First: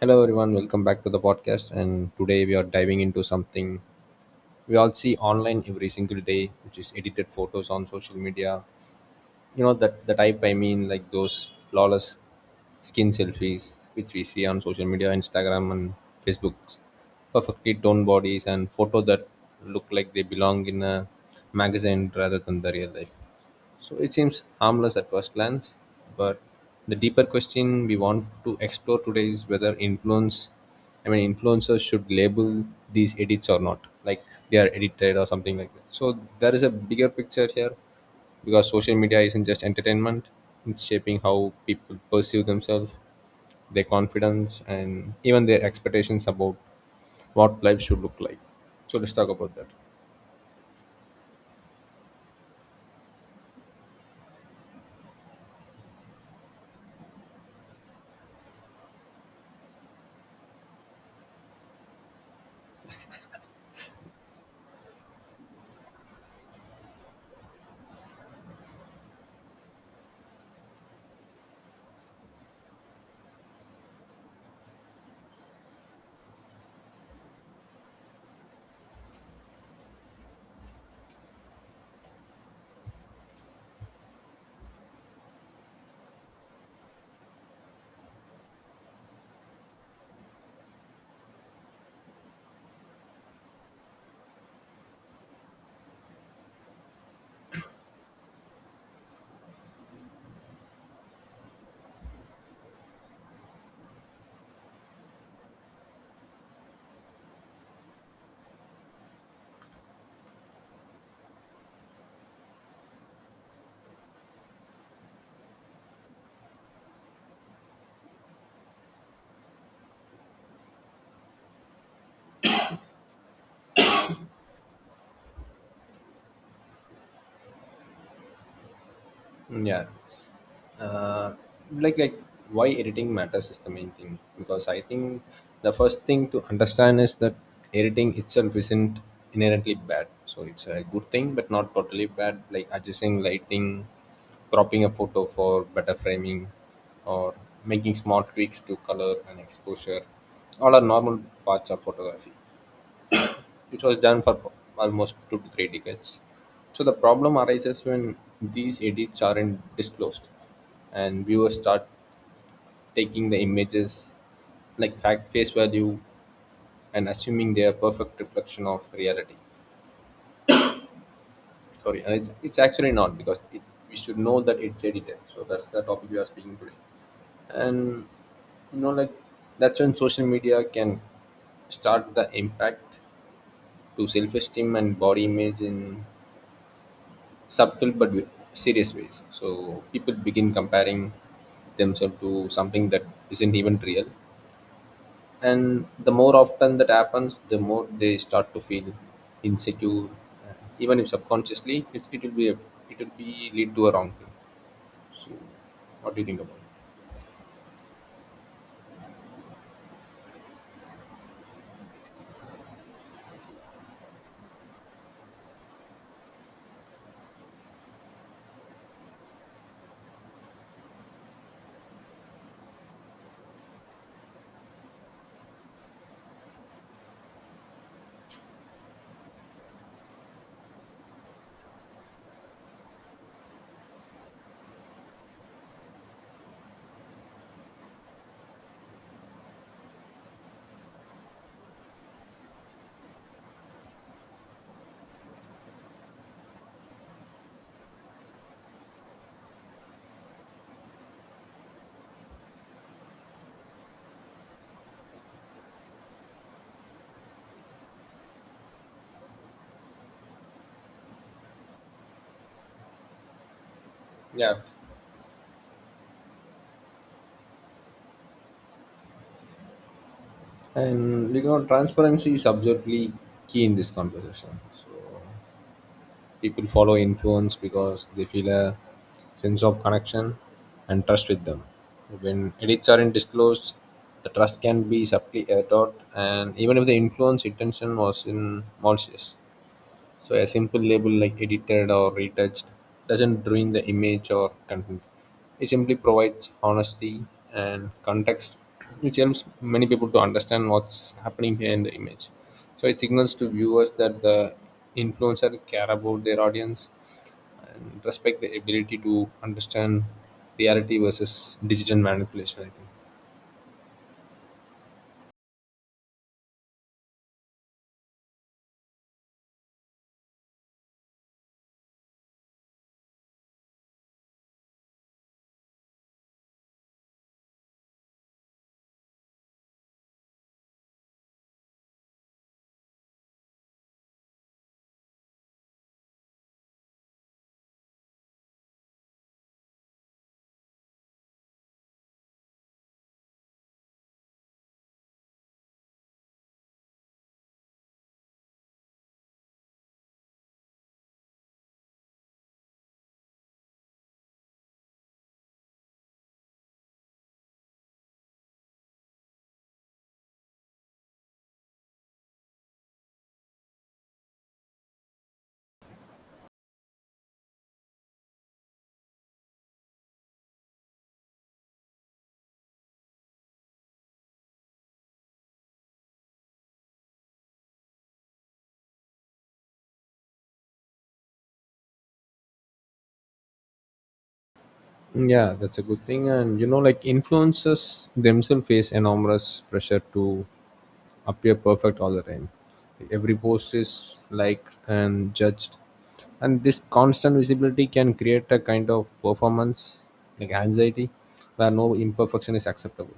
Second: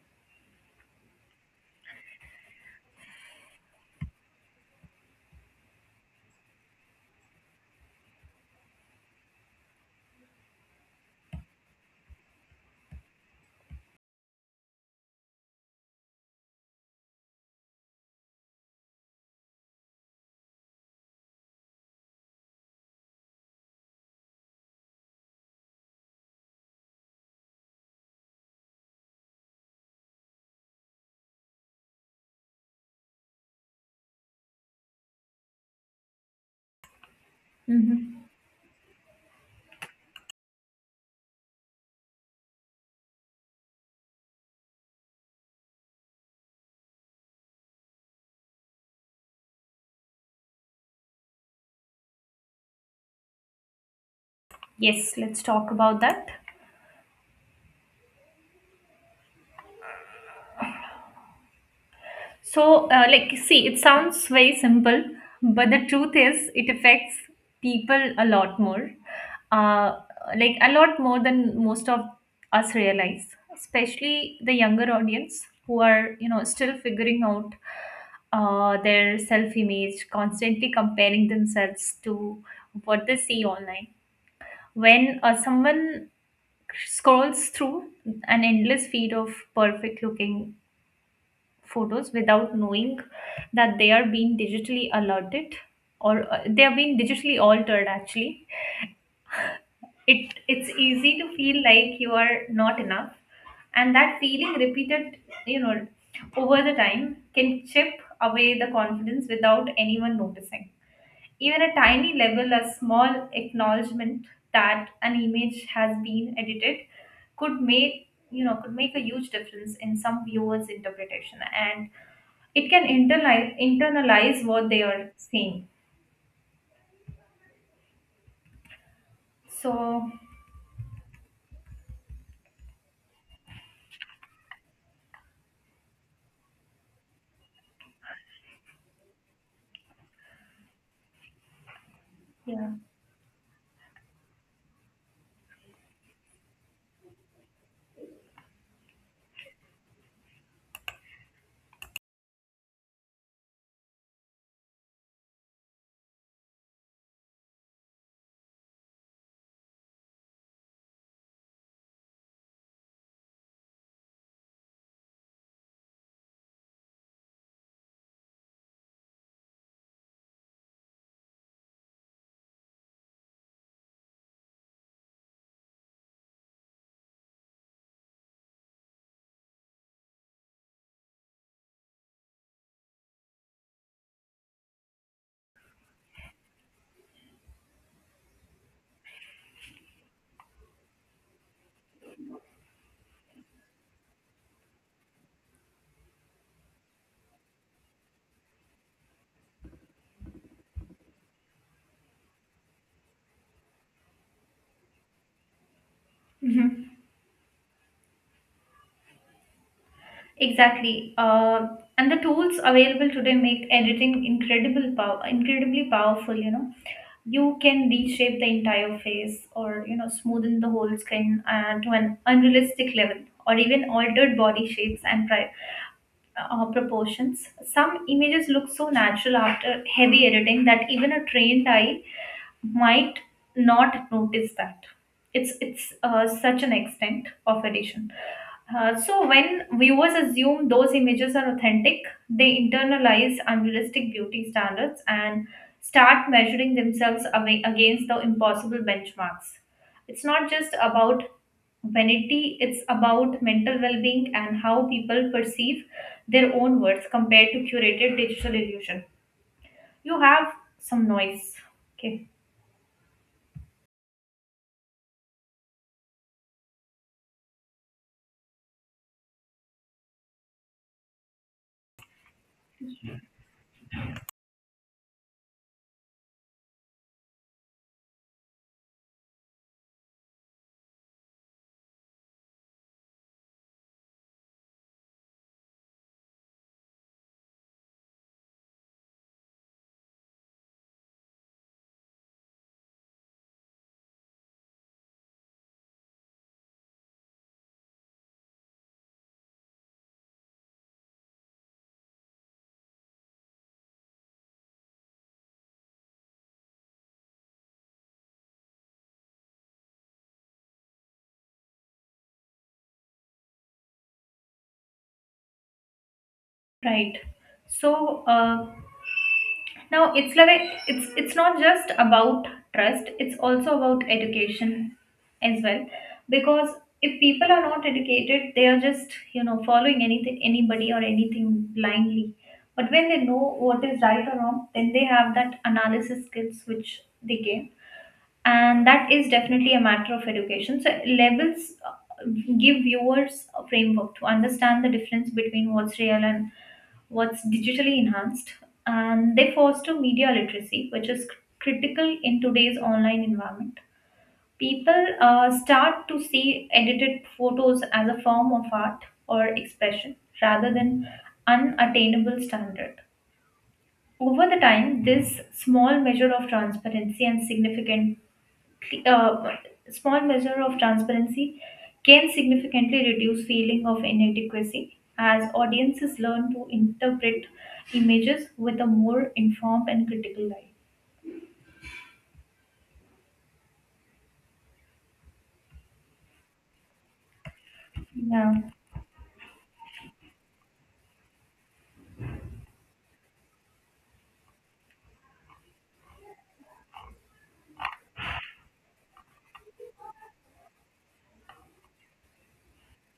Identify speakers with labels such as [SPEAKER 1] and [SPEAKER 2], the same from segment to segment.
[SPEAKER 1] Hello, everyone. Welcome back to the podcast. And today we are diving into something we all see online every single day, which is edited photos on social media. You know that the type I mean like those flawless skin selfies which we see on social media, Instagram and Facebook, perfectly toned bodies and photos that look like they belong in a magazine rather than the real life. So it seems harmless at first glance, but the deeper question we want to explore today is whether influencers should label these edits or not, like they are edited or something like that. So there is a bigger picture here,
[SPEAKER 2] Mm-hmm.
[SPEAKER 1] because social media isn't just entertainment. It's shaping how people perceive themselves, their confidence and even their expectations about what life should look like. So let's talk about that.
[SPEAKER 2] Yes, let's talk about that. So, like, see, it sounds very simple, but the truth is, it affects people a lot more. Uh, like, a lot more than most of us realize, especially the younger audience who are still figuring out their self image, constantly comparing themselves to what they see online. When someone scrolls through an endless feed of perfect looking photos without knowing that they are being digitally alerted or they are being digitally altered. Actually, it's easy to feel like you are not enough, and that feeling repeated you know over the time can chip away the confidence without anyone noticing. Even a tiny level, a small acknowledgement that an image has been edited, could make you know could make a huge difference in some viewers interpretation, and it can internalize what they are seeing.
[SPEAKER 1] Yeah.
[SPEAKER 2] So,
[SPEAKER 1] uh, like why editing matters is the main thing, because I think the first thing to understand is that editing itself isn't inherently bad. So it's a good thing but not totally bad. Like
[SPEAKER 2] yeah.
[SPEAKER 1] adjusting lighting, cropping a photo for better framing, or making small tweaks to color and exposure, all are normal parts of photography. It was done for almost two to three decades. So the problem arises when these edits aren't disclosed, and viewers start taking the images like fact face value and assuming they are perfect reflection of reality. Sorry, and it's actually not, because we should know that it's edited. So that's the topic we are speaking today, and you know like that's when social media can start the impact to self-esteem and body image in subtle but serious ways. So people begin comparing themselves to something that isn't even real. And the more often that happens, the more they start to feel insecure. Even if subconsciously, it will be lead to a wrong thing. So, what do you think about it?
[SPEAKER 2] Mhm. Exactly, and the tools available today make editing incredible power incredibly powerful. You can reshape the entire face, or smoothen the whole skin to an unrealistic level, or even altered body shapes and proportions. Some images look so natural after heavy editing that even a trained eye might not notice that it's such an extent of addition. So when viewers assume those images are authentic, they internalize unrealistic beauty standards and start measuring themselves away against the impossible benchmarks. It's not just about vanity, it's about mental well-being and how people perceive their own words compared to curated digital illusion. You have some noise. Okay.
[SPEAKER 1] Yeah, and you know, transparency is absolutely key in this conversation. So, people follow influence because they feel a sense of connection and trust with them. When edits aren't disclosed, the trust can be subtly eroded, and even if the influence intention was in malicious. So a simple label like edited or retouched doesn't ruin the image or content. It simply provides honesty and context, which helps many people to understand what's happening behind the image. So it signals to viewers that the influencer care about their audience and respect the ability to understand reality versus digital manipulation, I think.
[SPEAKER 2] Right. So, now it's like it's not just about trust; it's also about education as well. Because if people are not educated, they are just following anything, anybody or anything blindly. But when they know what is right or wrong, then they have that analysis skills which they gain, and that is definitely a matter of education. So labels give viewers a framework to understand the difference between what's real and what's digitally enhanced, and they foster media literacy, which is critical in today's online environment. People start to see edited photos as a form of art or expression rather than unattainable standard. Over the time, this uh, small measure of transparency can significantly reduce feeling of inadequacy as audiences learn to interpret images with a more informed and critical eye.
[SPEAKER 1] Yeah, that's a good thing. And you know, like influencers
[SPEAKER 2] Yeah.
[SPEAKER 1] themselves face enormous pressure to appear perfect all the time. Every post is liked and judged, and this constant visibility can create a kind of performance like anxiety where no imperfection is acceptable.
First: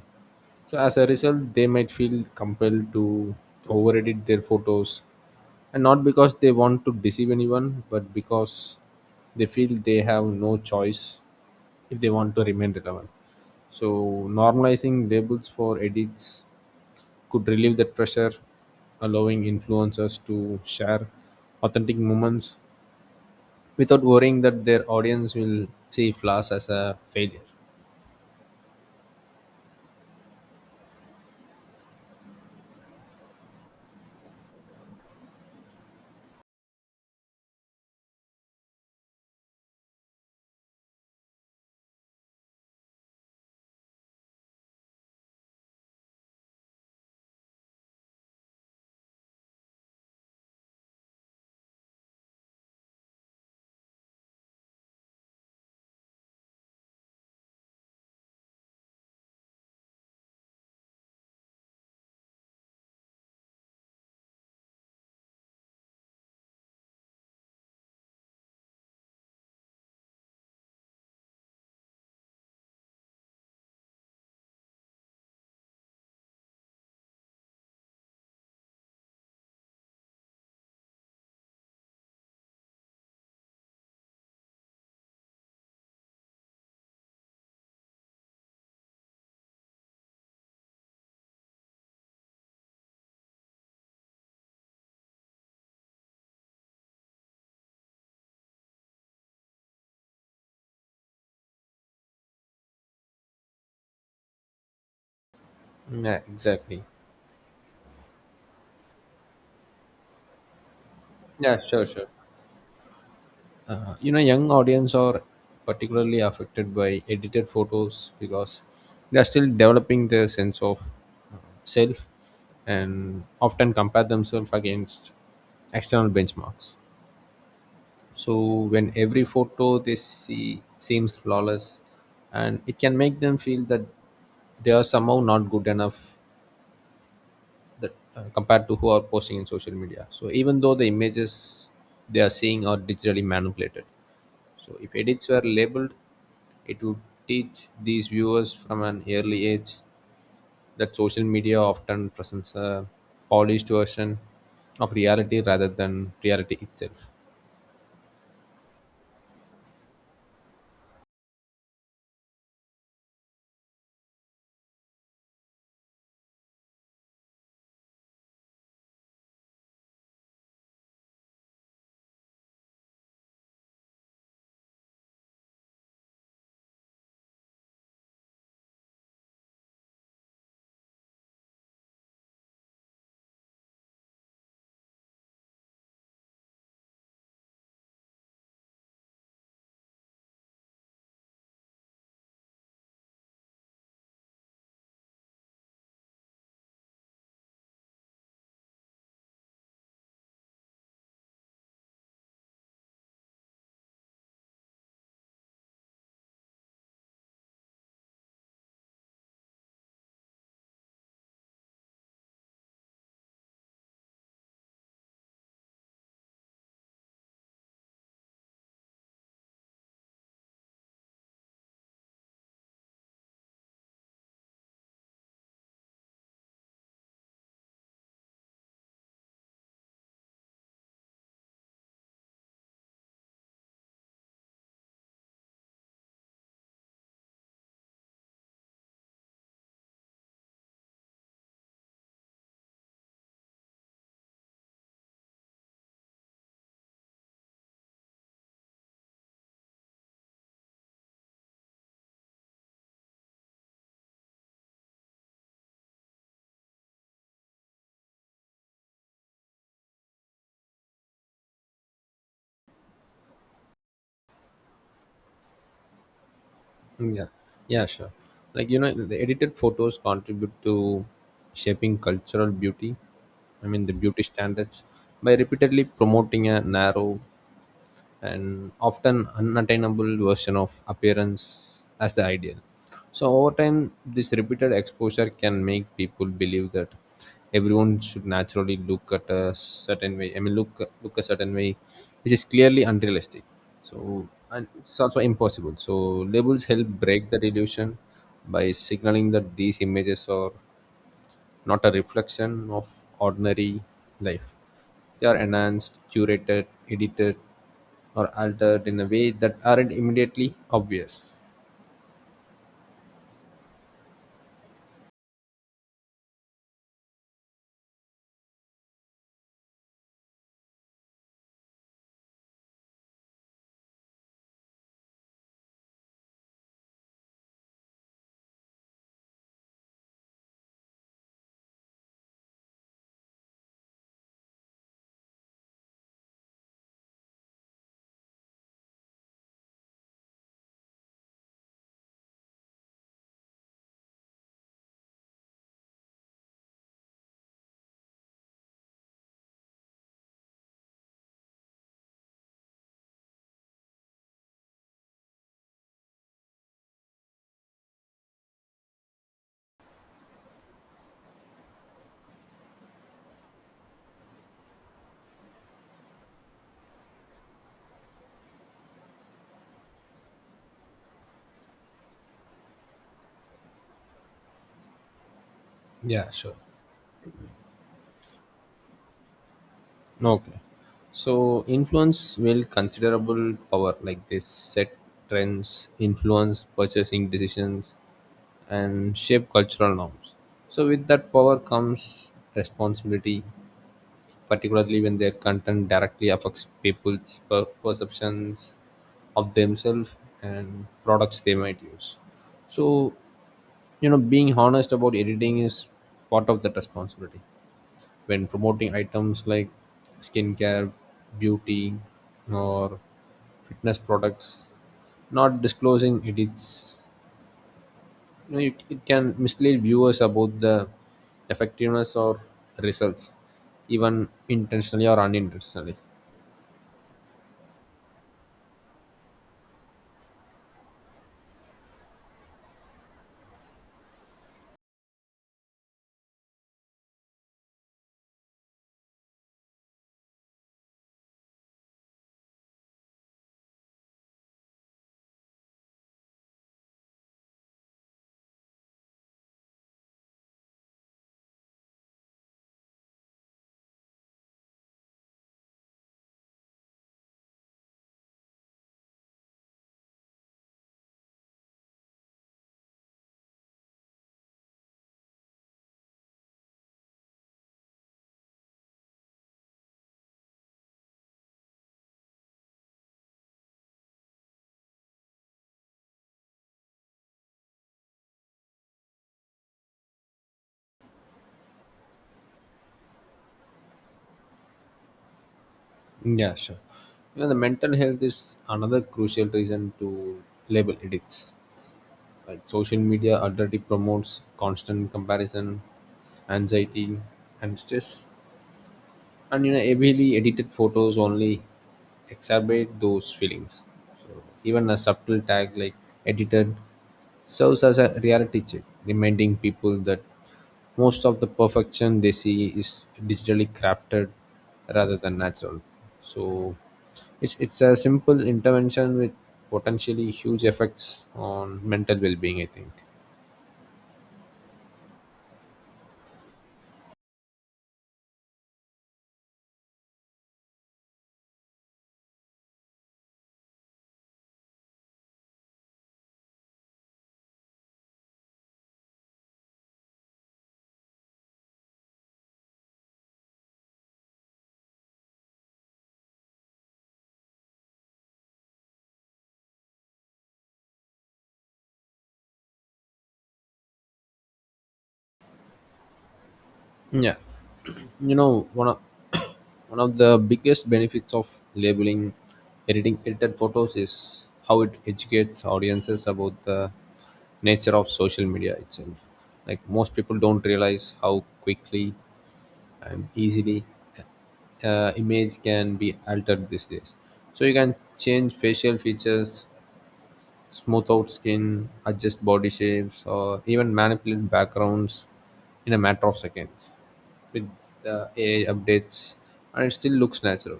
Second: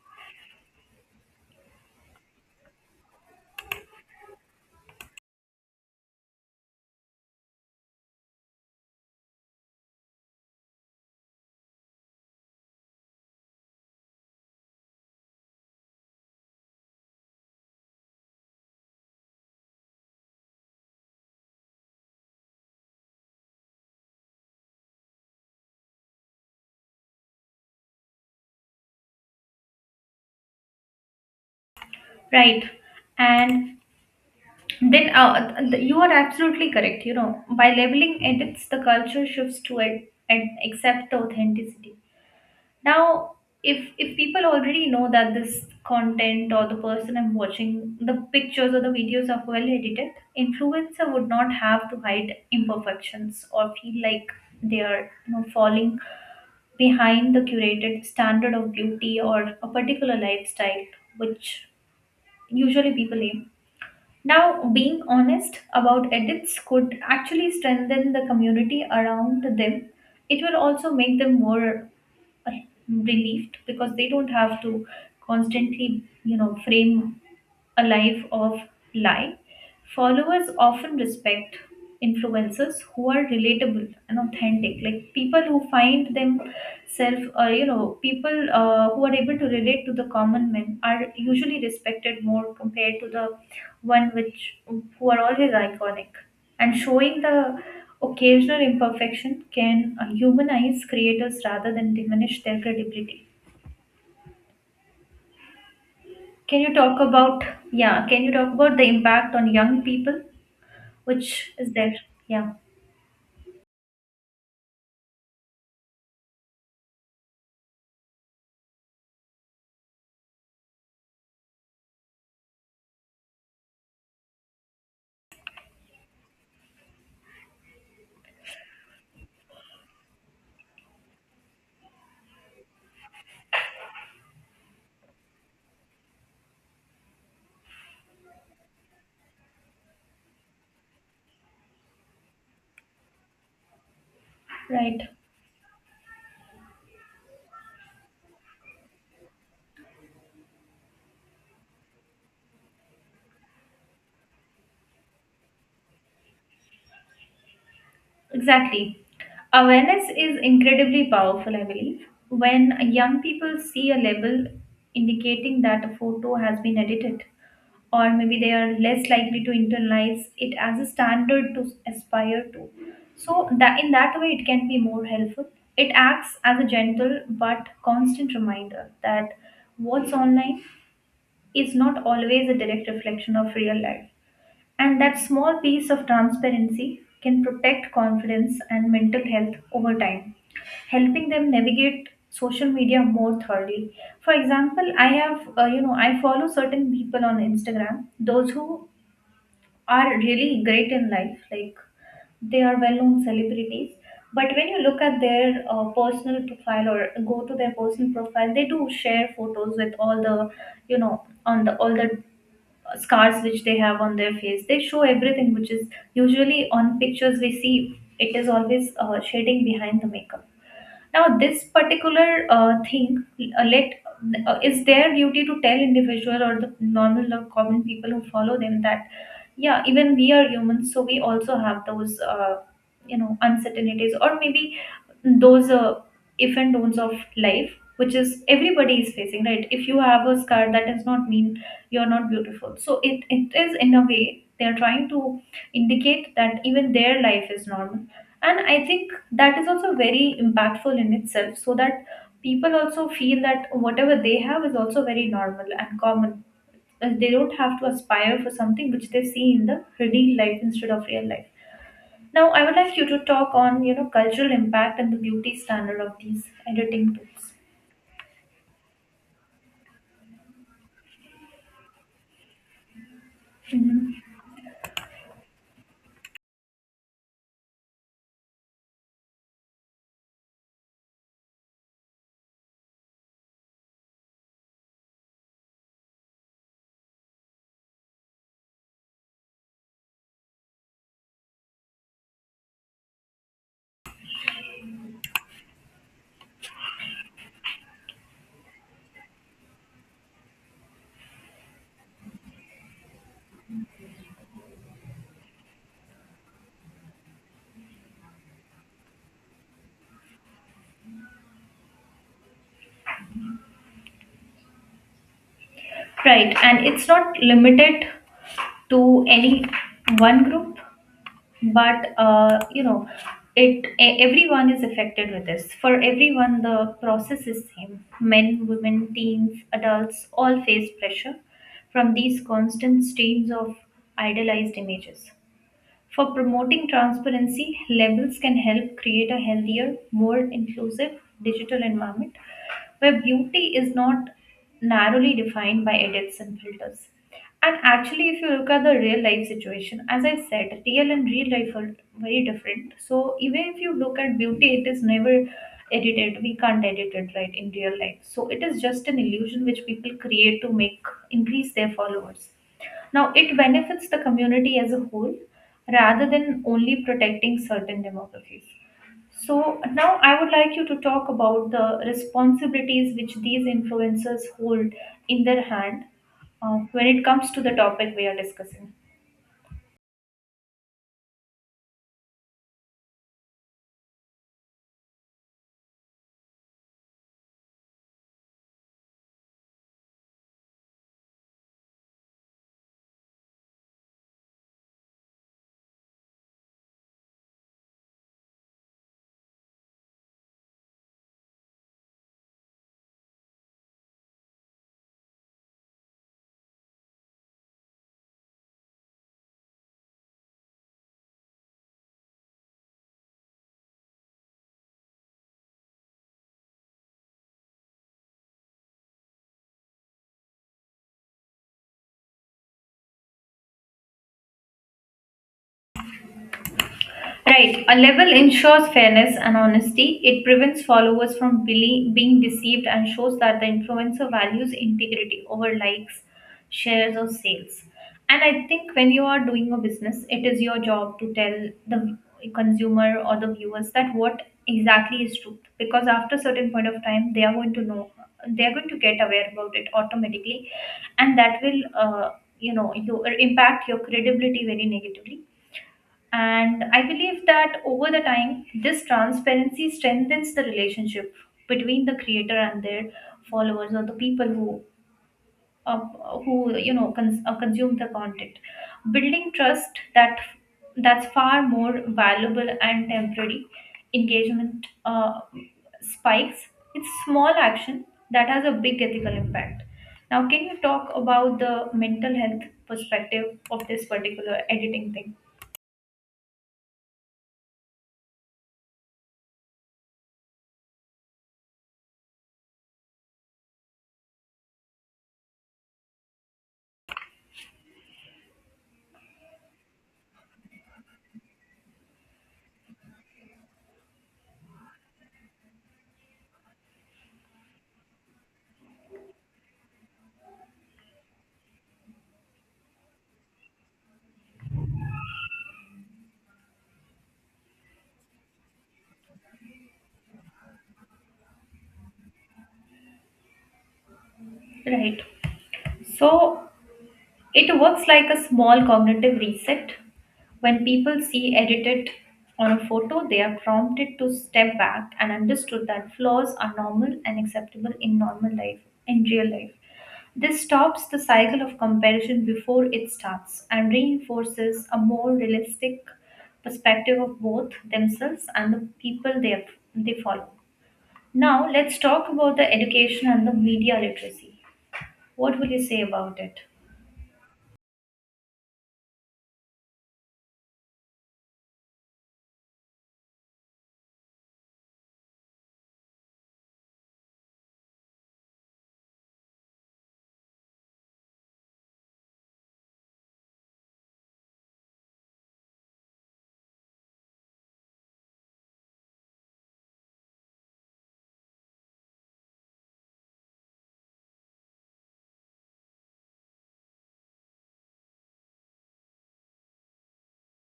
[SPEAKER 1] So, as a result, they might feel compelled to over edit their photos, and not because they want to deceive anyone, but because they feel they have no choice if they want to remain relevant. So normalizing labels for edits could relieve that pressure, allowing influencers to share authentic moments without worrying that their audience will see flaws as a failure.
[SPEAKER 2] Right. And then you are absolutely correct by labeling edits, the culture shifts to it and accept the authenticity. Now, if people already know that this content, or the person I'm watching, the pictures or the videos are well edited, influencer would not have to hide imperfections or feel like they are falling behind the curated standard of beauty or a particular lifestyle, which usually people aim. Now, being honest about edits could actually strengthen the community around them. It will also make them more relieved because they don't have to constantly frame a life of lie. Followers often respect influencers who are relatable and authentic, like people who find themselves, or people who are able to relate to the common men are usually respected more compared to the one which who are always iconic. And showing the occasional imperfection can humanize creators rather than diminish their credibility.
[SPEAKER 1] Yeah,
[SPEAKER 2] Can you
[SPEAKER 1] exactly.
[SPEAKER 2] talk about yeah? Can you talk about the impact on young people? Which
[SPEAKER 1] Yeah,
[SPEAKER 2] is
[SPEAKER 1] sure,
[SPEAKER 2] there.
[SPEAKER 1] sure.
[SPEAKER 2] Yeah.
[SPEAKER 1] You know, young audience are particularly affected by edited photos because they are still developing their sense of uh, self, and often compare themselves against external benchmarks. So when every photo they see seems flawless, and it can make them feel that they are somehow not good enough, that compared to who are posting in social media. So even though the images they are seeing are digitally manipulated, so if
[SPEAKER 2] Right.
[SPEAKER 1] edits were labeled, it would teach these viewers from an early age that social media often presents a polished version of reality rather than reality itself.
[SPEAKER 2] Exactly. Awareness is incredibly powerful, I believe. When young people see a label indicating that a photo has been edited, or maybe they are less likely to internalize it as a standard to aspire to. So that in that way, it can be more helpful. It acts as a gentle but constant reminder that what's online is not always a direct reflection of real life. And that small piece of transparency can protect confidence and mental health over time, helping them navigate social media more thoroughly. For example, I have, you know, I follow certain people on Instagram, those who are really great in life, like they are well known celebrities. But when you look at their personal profile, or go to their personal profile, they do share photos with all the scars which they have on their face. They show everything, which is usually on pictures we see it is always shading behind the makeup. Now, this particular thing, let is their duty to tell individual or the normal or common people who follow them that yeah, even we are humans, so we also have those uncertainties, or maybe those if and don'ts of life, which is everybody is facing, right? If you have a scar, that does not mean you're not beautiful. So it is in a way they are trying to indicate that even their life is normal. And I think that is also very impactful in itself, so that people also feel that whatever they have is also very normal and common. They don't have to aspire for something which they see in the real life instead of real life. Now, I would like you to talk on cultural impact and the beauty standard of these editing
[SPEAKER 1] Yeah,
[SPEAKER 2] tools.
[SPEAKER 1] yeah, sure. Like you know, the edited photos contribute to shaping cultural beauty. I mean, the beauty standards by repeatedly promoting a narrow and often unattainable version of appearance as the ideal. So, over time, this repeated exposure can make people believe that everyone should naturally look at a certain way. I mean, look a certain way, which is clearly unrealistic. So, and it's also impossible. So, labels help break that illusion by signaling that these images are not a reflection of ordinary life. They are enhanced, curated, edited, or altered in a way that aren't immediately obvious.
[SPEAKER 2] Right. And it's not limited to any one group, but it everyone is affected with this. For everyone the process is same, men women teens adults all face pressure from these constant streams of idealized images. For promoting transparency, labels can help create a healthier, more inclusive digital environment where beauty is not narrowly defined by edits and filters. And actually, if you look at the real life situation, as I said, real and real life are very different. So even if you look at beauty, it is never edited. We can't edit it right in real life. So it is just an illusion which people create to make increase their followers. Now, it benefits the community as a whole rather than only protecting certain demographics. So, now I would like you to talk about the responsibilities which these influencers hold in their hand
[SPEAKER 1] Yeah, sure.
[SPEAKER 2] when it comes to the topic we are discussing.
[SPEAKER 1] Okay. So influence will considerable power, like they set trends, influence purchasing decisions and shape cultural norms. So with that power comes responsibility, particularly when their content directly affects people's perceptions of themselves and products they might use. So you know, being honest about editing is part of that responsibility. When promoting items like skincare, beauty, or fitness products, not disclosing edits, you know, it can mislead viewers about the effectiveness or results, even intentionally or unintentionally.
[SPEAKER 2] Right. A level ensures fairness and honesty. It prevents followers from being deceived and shows that the influencer values integrity over likes, shares, or sales. And I think when you are doing a business, it is your job to tell the consumer or the viewers that what exactly is truth. Because after a certain point of time, they are going to know, they are going to get aware about it automatically, and that will, you know, you impact your credibility very negatively. And I believe that over the time, this transparency strengthens the relationship between the creator and their followers, or the people uh, who consume the content, building trust that's far more valuable and temporary engagement spikes. It's small action that has a big ethical impact. Now, can you talk about the mental health perspective of this particular editing thing?
[SPEAKER 1] Yeah, sure. You know, the mental health is another crucial reason to label edits. Like social media utterly promotes constant comparison, anxiety, and stress. And you know, heavily edited photos only exacerbate those feelings. So even a subtle tag like edited serves as a reality check, reminding people that most of the perfection they see is digitally crafted rather than natural. So it's a simple intervention with potentially huge effects on mental well-being, I think.
[SPEAKER 2] Right. So it works like a small cognitive reset. When people see edited on a photo, they are prompted to step back and understood that flaws are normal and acceptable in normal life, in real life. This stops the cycle of comparison before it starts and reinforces a more realistic perspective of both themselves and the people they follow. Now, let's talk about the education and the media literacy. What will you say about it?
[SPEAKER 1] Yeah, you know, one of one of the biggest benefits of labeling editing edited photos is how it educates audiences about the nature of social media itself. Like most people don't realize how quickly and easily image can be altered these days. So you can change facial features, smooth out skin, adjust body shapes, or even manipulate backgrounds in a matter of seconds with the AI updates, and it still looks natural.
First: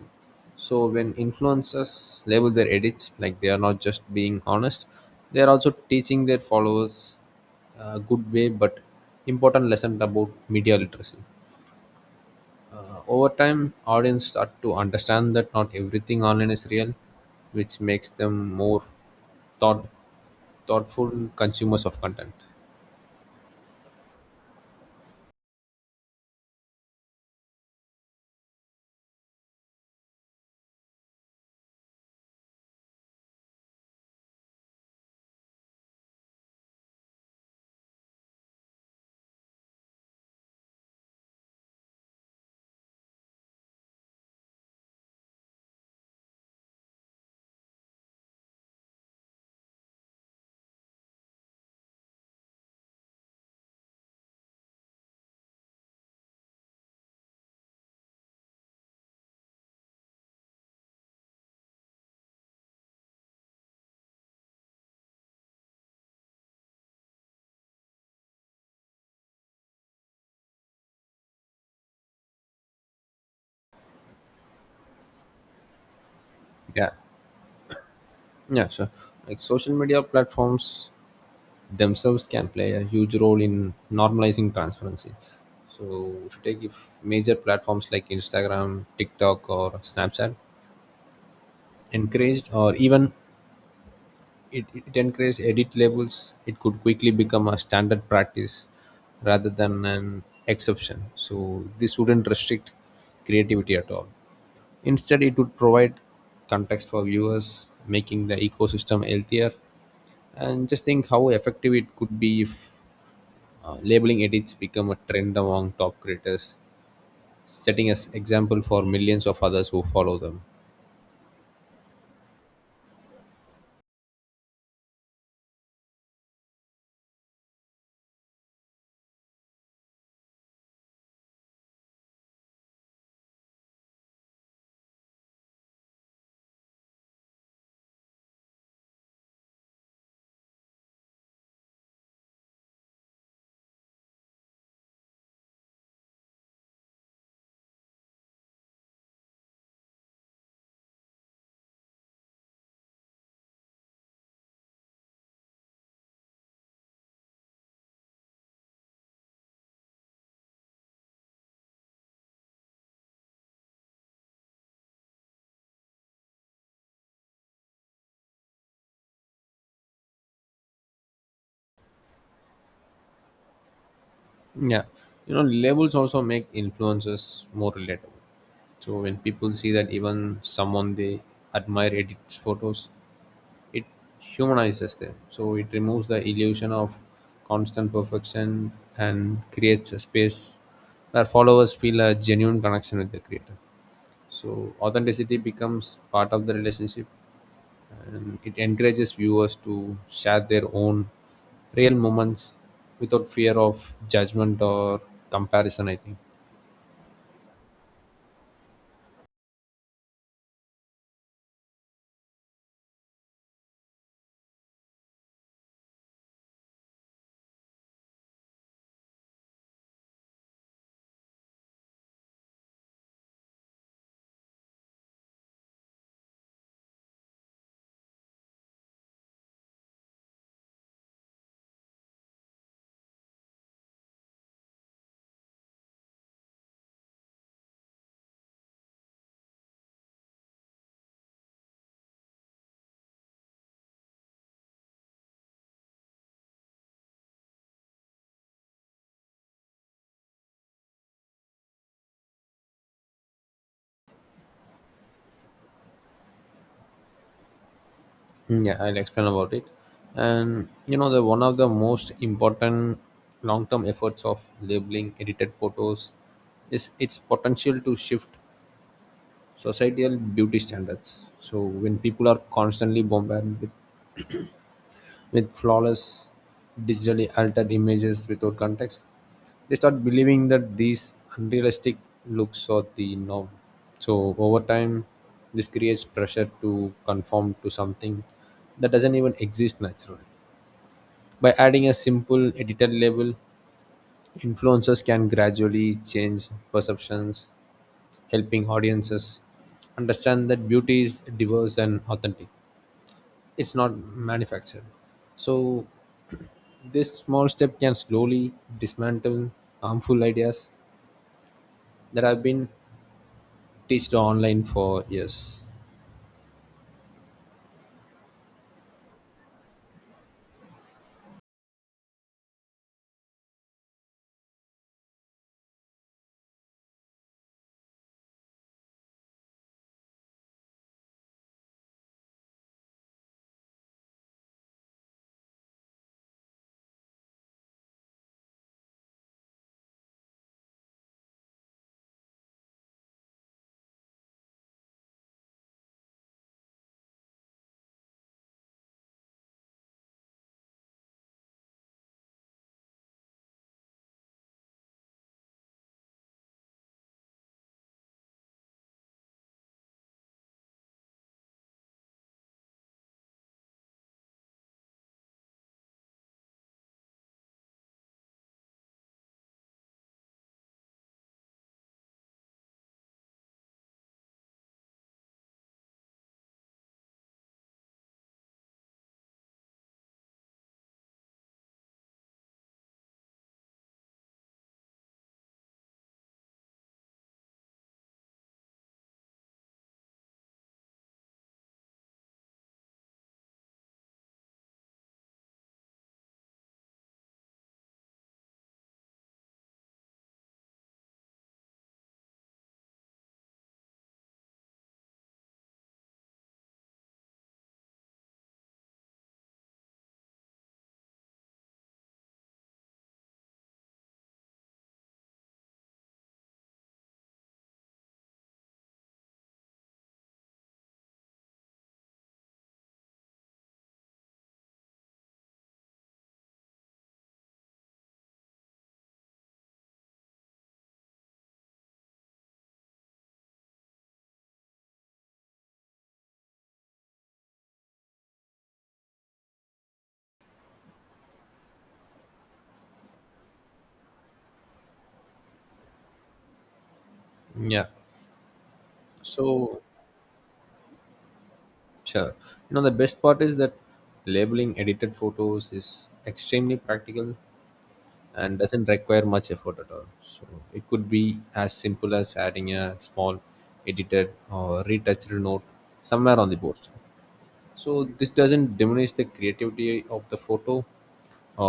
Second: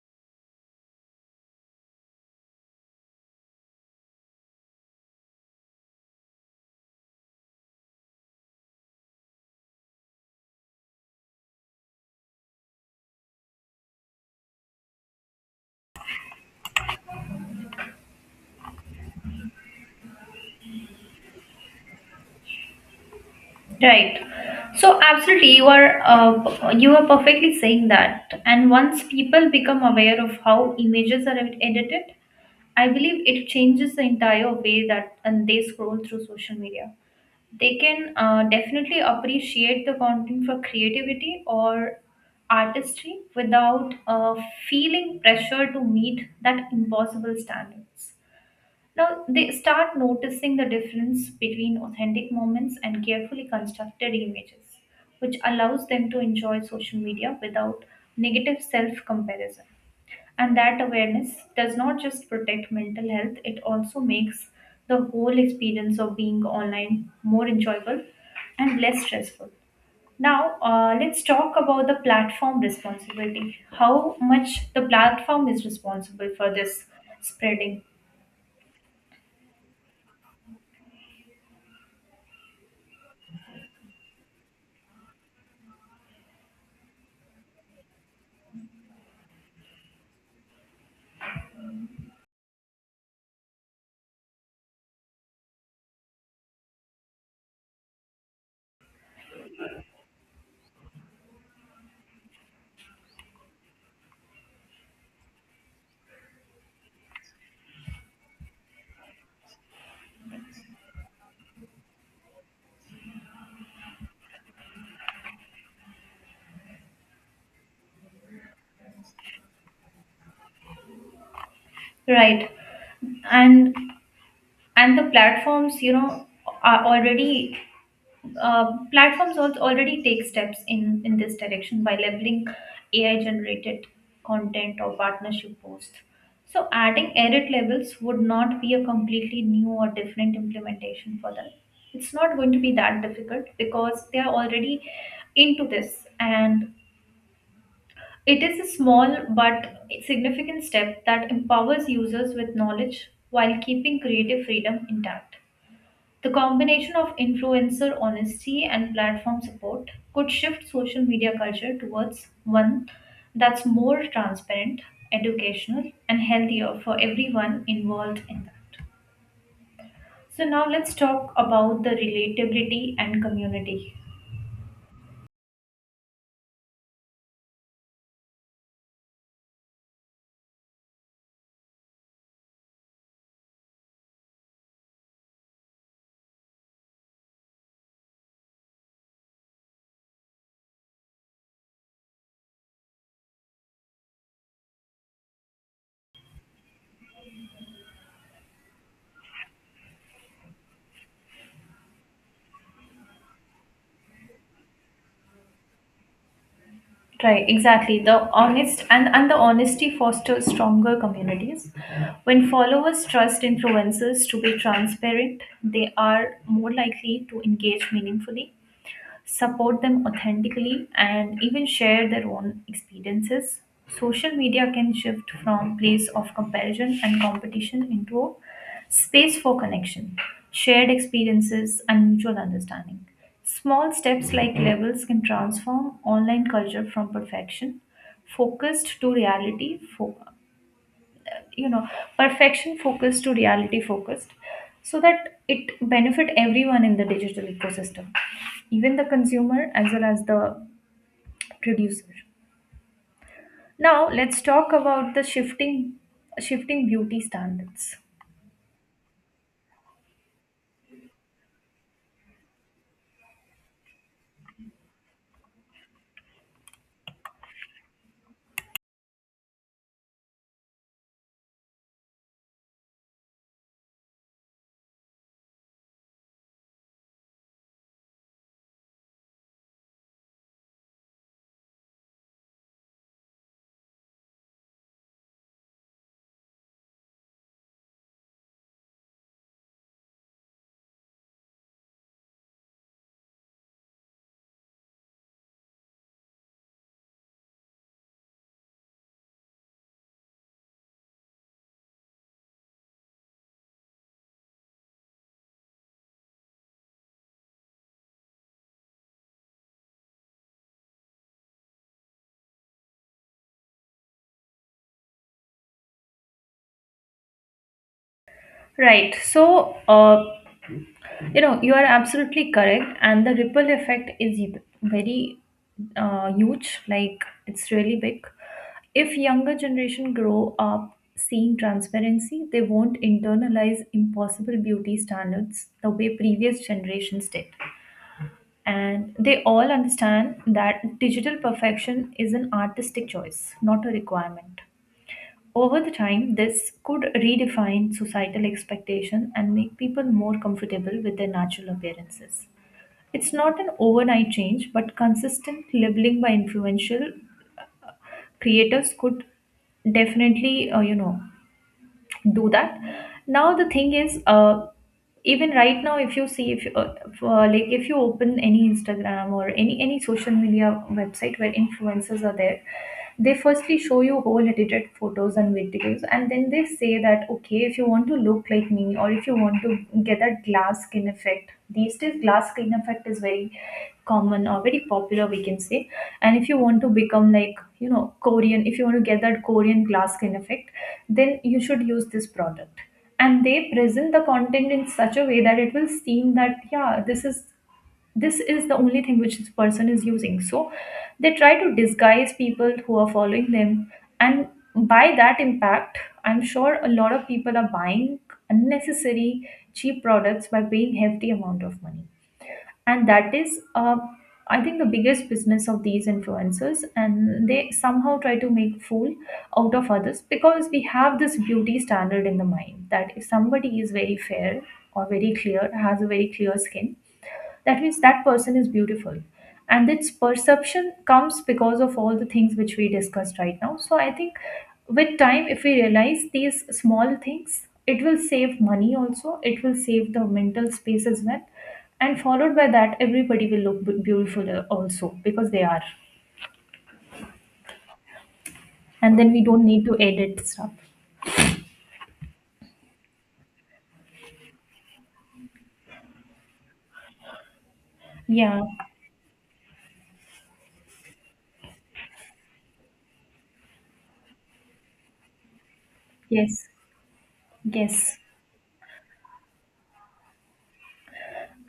[SPEAKER 1] So, when influencers label their edits, like they are not just being honest, they are also teaching their followers a good way but important lesson about media literacy. Over time, audience start to understand that not everything online is real, which makes them more thought thoughtful consumers of content.
[SPEAKER 2] Right. So absolutely, you are perfectly saying that. And once people become aware of how images are edited, I believe it changes the entire way that and they scroll through social media. They can definitely appreciate the content for creativity or artistry without feeling pressure to meet that impossible standards. Now they start noticing the difference between authentic moments and carefully constructed images, which allows them to enjoy social media without negative self comparison. And that awareness does not just protect mental health, it also makes the whole experience of being online more enjoyable and less stressful. Now, let's talk about the platform responsibility. How much the platform is responsible for this
[SPEAKER 1] Yeah,
[SPEAKER 2] spreading,
[SPEAKER 1] yeah, sure. Like social media platforms themselves can play a huge role in normalizing transparency. So, if you take if major platforms like Instagram, TikTok, or Snapchat encouraged or even it encouraged edit labels, it could quickly become a standard practice rather than an exception. So this wouldn't restrict creativity at all. Instead, it would provide context for viewers, making the ecosystem healthier. And just think how effective it could be if labeling edits become a trend among top creators, setting as example for millions of others who follow them.
[SPEAKER 2] right? and and the platforms are already platforms already take steps in this direction by labeling AI generated content or partnership posts. So adding edit labels would not be a completely new or different implementation for them. It's not going to be that difficult because they are already into this, and it is a small but significant step that empowers users with knowledge while keeping creative freedom intact. The combination of influencer honesty and platform support could shift social media culture towards one that's more transparent, educational, and healthier for everyone involved in that. So now let's talk about the relatability and community.
[SPEAKER 1] Yeah, you know, labels also make influencers more relatable. So when people see that even someone they admire edits photos, it humanizes them. So it removes the illusion of constant perfection and creates a space where followers feel a genuine connection with the creator. So authenticity becomes part of the relationship, and it encourages viewers to share their own real moments without fear of judgment or comparison, I think.
[SPEAKER 2] Right, exactly. The honest and the honesty fosters stronger communities. When followers trust influencers to be transparent, they are more likely to engage meaningfully, support them authentically, and even share their own experiences. Social media can shift from place of comparison and competition into a space for connection, shared experiences, and mutual understanding. Small steps like levels can transform online culture from perfection focused to reality, fo- you know perfection focused to reality focused, so that it benefit everyone in the digital ecosystem, even the consumer as well as the producer. Now let's talk about the shifting beauty standards.
[SPEAKER 1] Yeah, I'll explain about it. And you know, the one of the most important long-term efforts of labeling edited photos is its potential to shift societal beauty standards. So when people are constantly bombarded with flawless, digitally altered images without context, they start believing that these unrealistic looks are the norm. So over time, this creates pressure to conform to something that doesn't even exist naturally. By adding a simple edited label, influencers can gradually change perceptions, helping audiences understand that beauty is diverse and authentic, it's not manufactured. So this small step can slowly dismantle harmful ideas that have been teached online for years.
[SPEAKER 2] Right, so you know, you are absolutely correct, and the ripple effect is very huge. Like, it's really big. If younger generation grow up seeing transparency, they won't internalize impossible beauty standards the way previous generations did. And they all understand that digital perfection is an artistic choice, not a requirement. Over the time, this could redefine societal expectation and make people more comfortable with their natural appearances. It's not an overnight change, but consistent labeling by influential creators could definitely, do that. Now the thing is, even right now, if you see, if you open any Instagram or any social media website where influencers are there, they firstly show you whole edited photos and videos, and then they say that, okay, if you want to look like me, or if you want to get that glass skin effect. These days glass skin effect is very common or very popular, we can say. And if you want to become like, you know, Korean, if you want to get that Korean glass skin effect, then you should use this product. And they present the content in such a way that it will seem that, yeah, this is the only thing which this person is using. So they try to disguise people who are following them, and by that impact, I'm sure a lot of people are buying unnecessary cheap products by paying hefty amount of money. And that is, I think, the biggest business of these influencers, and they somehow try to make fool out of others, because we have this beauty standard in the mind that if somebody is very fair, or very clear, has a very clear skin, that means that person is beautiful. And its perception comes because of all the things which we discussed right now. So I think with time, if we realize these small things, it will save money, also it will save the mental space as well. And followed by that, everybody will look beautiful, also, because they are.
[SPEAKER 1] Yeah.
[SPEAKER 2] And then we don't
[SPEAKER 1] So
[SPEAKER 2] need to edit stuff.
[SPEAKER 1] sure. You know, the best part is that labeling edited photos is extremely practical and
[SPEAKER 2] Yeah.
[SPEAKER 1] doesn't require much effort at all. So it could be as simple as adding a small edited or retouched note somewhere on
[SPEAKER 2] Yes.
[SPEAKER 1] the post.
[SPEAKER 2] Yes.
[SPEAKER 1] So this doesn't diminish the creativity of the photo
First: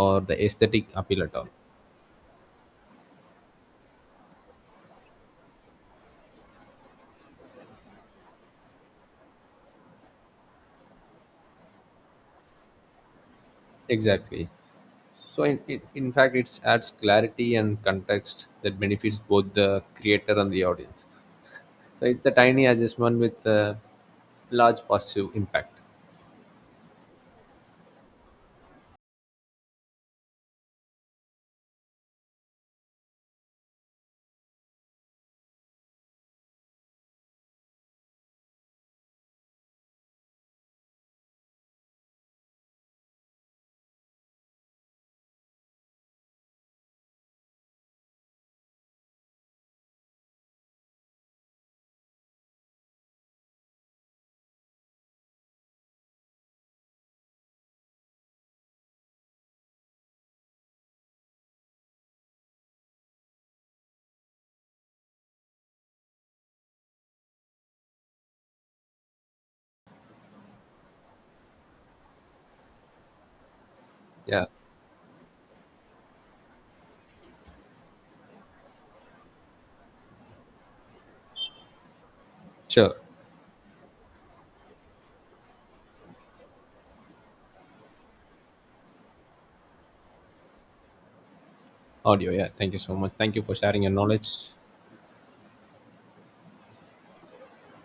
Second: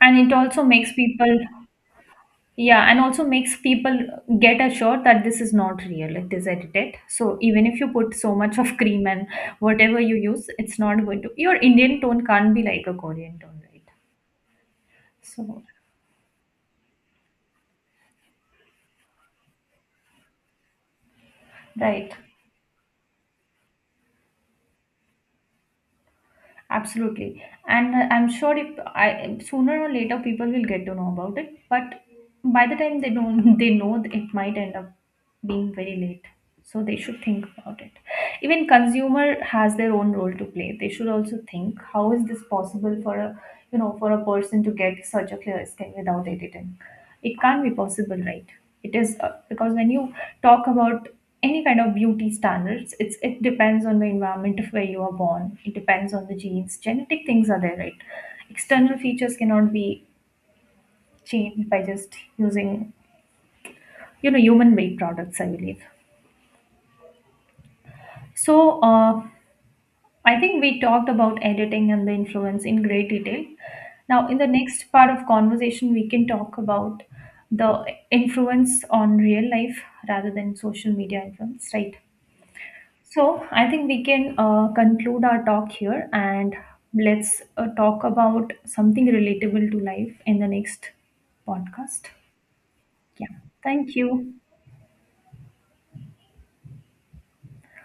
[SPEAKER 2] and it
[SPEAKER 1] the
[SPEAKER 2] also
[SPEAKER 1] aesthetic
[SPEAKER 2] makes
[SPEAKER 1] appeal at
[SPEAKER 2] people
[SPEAKER 1] all.
[SPEAKER 2] Yeah, and also makes people get assured that this is not real, it is edited. So even if you put so much of cream and whatever you use, it's not going to, your Indian tone can't be like a Korean tone, right?
[SPEAKER 1] Exactly. So
[SPEAKER 2] So
[SPEAKER 1] in fact, it adds clarity and context that benefits both the creator and the audience. So
[SPEAKER 2] right.
[SPEAKER 1] it's a tiny adjustment with a large positive impact.
[SPEAKER 2] Absolutely. And I'm sure if I sooner or later people will get to know about it, but by the time they don't they know, it might end up being very late. So they should think about it. Even consumer has their own role to play. They should also think, how is this possible for a, you know, for a person to get such a clear skin without editing? It can't be possible, right? It is, because when you talk about any kind of beauty standards, it depends on the environment of where you are born, it depends on the genes, genetic things are there, right? External features cannot be changed by just using, you know, human made products, I believe. So uh, I think we talked about editing and the influence in great detail. Now in
[SPEAKER 1] Yeah,
[SPEAKER 2] the next part of conversation we can talk about the influence on real life rather than social media influence, right?
[SPEAKER 1] sure.
[SPEAKER 2] So I think we can conclude our talk here, and let's talk about something relatable to life in the next podcast.
[SPEAKER 1] Audio. Yeah, thank you so much.
[SPEAKER 2] Yeah.
[SPEAKER 1] Thank you for sharing your
[SPEAKER 2] Thank you.
[SPEAKER 1] knowledge.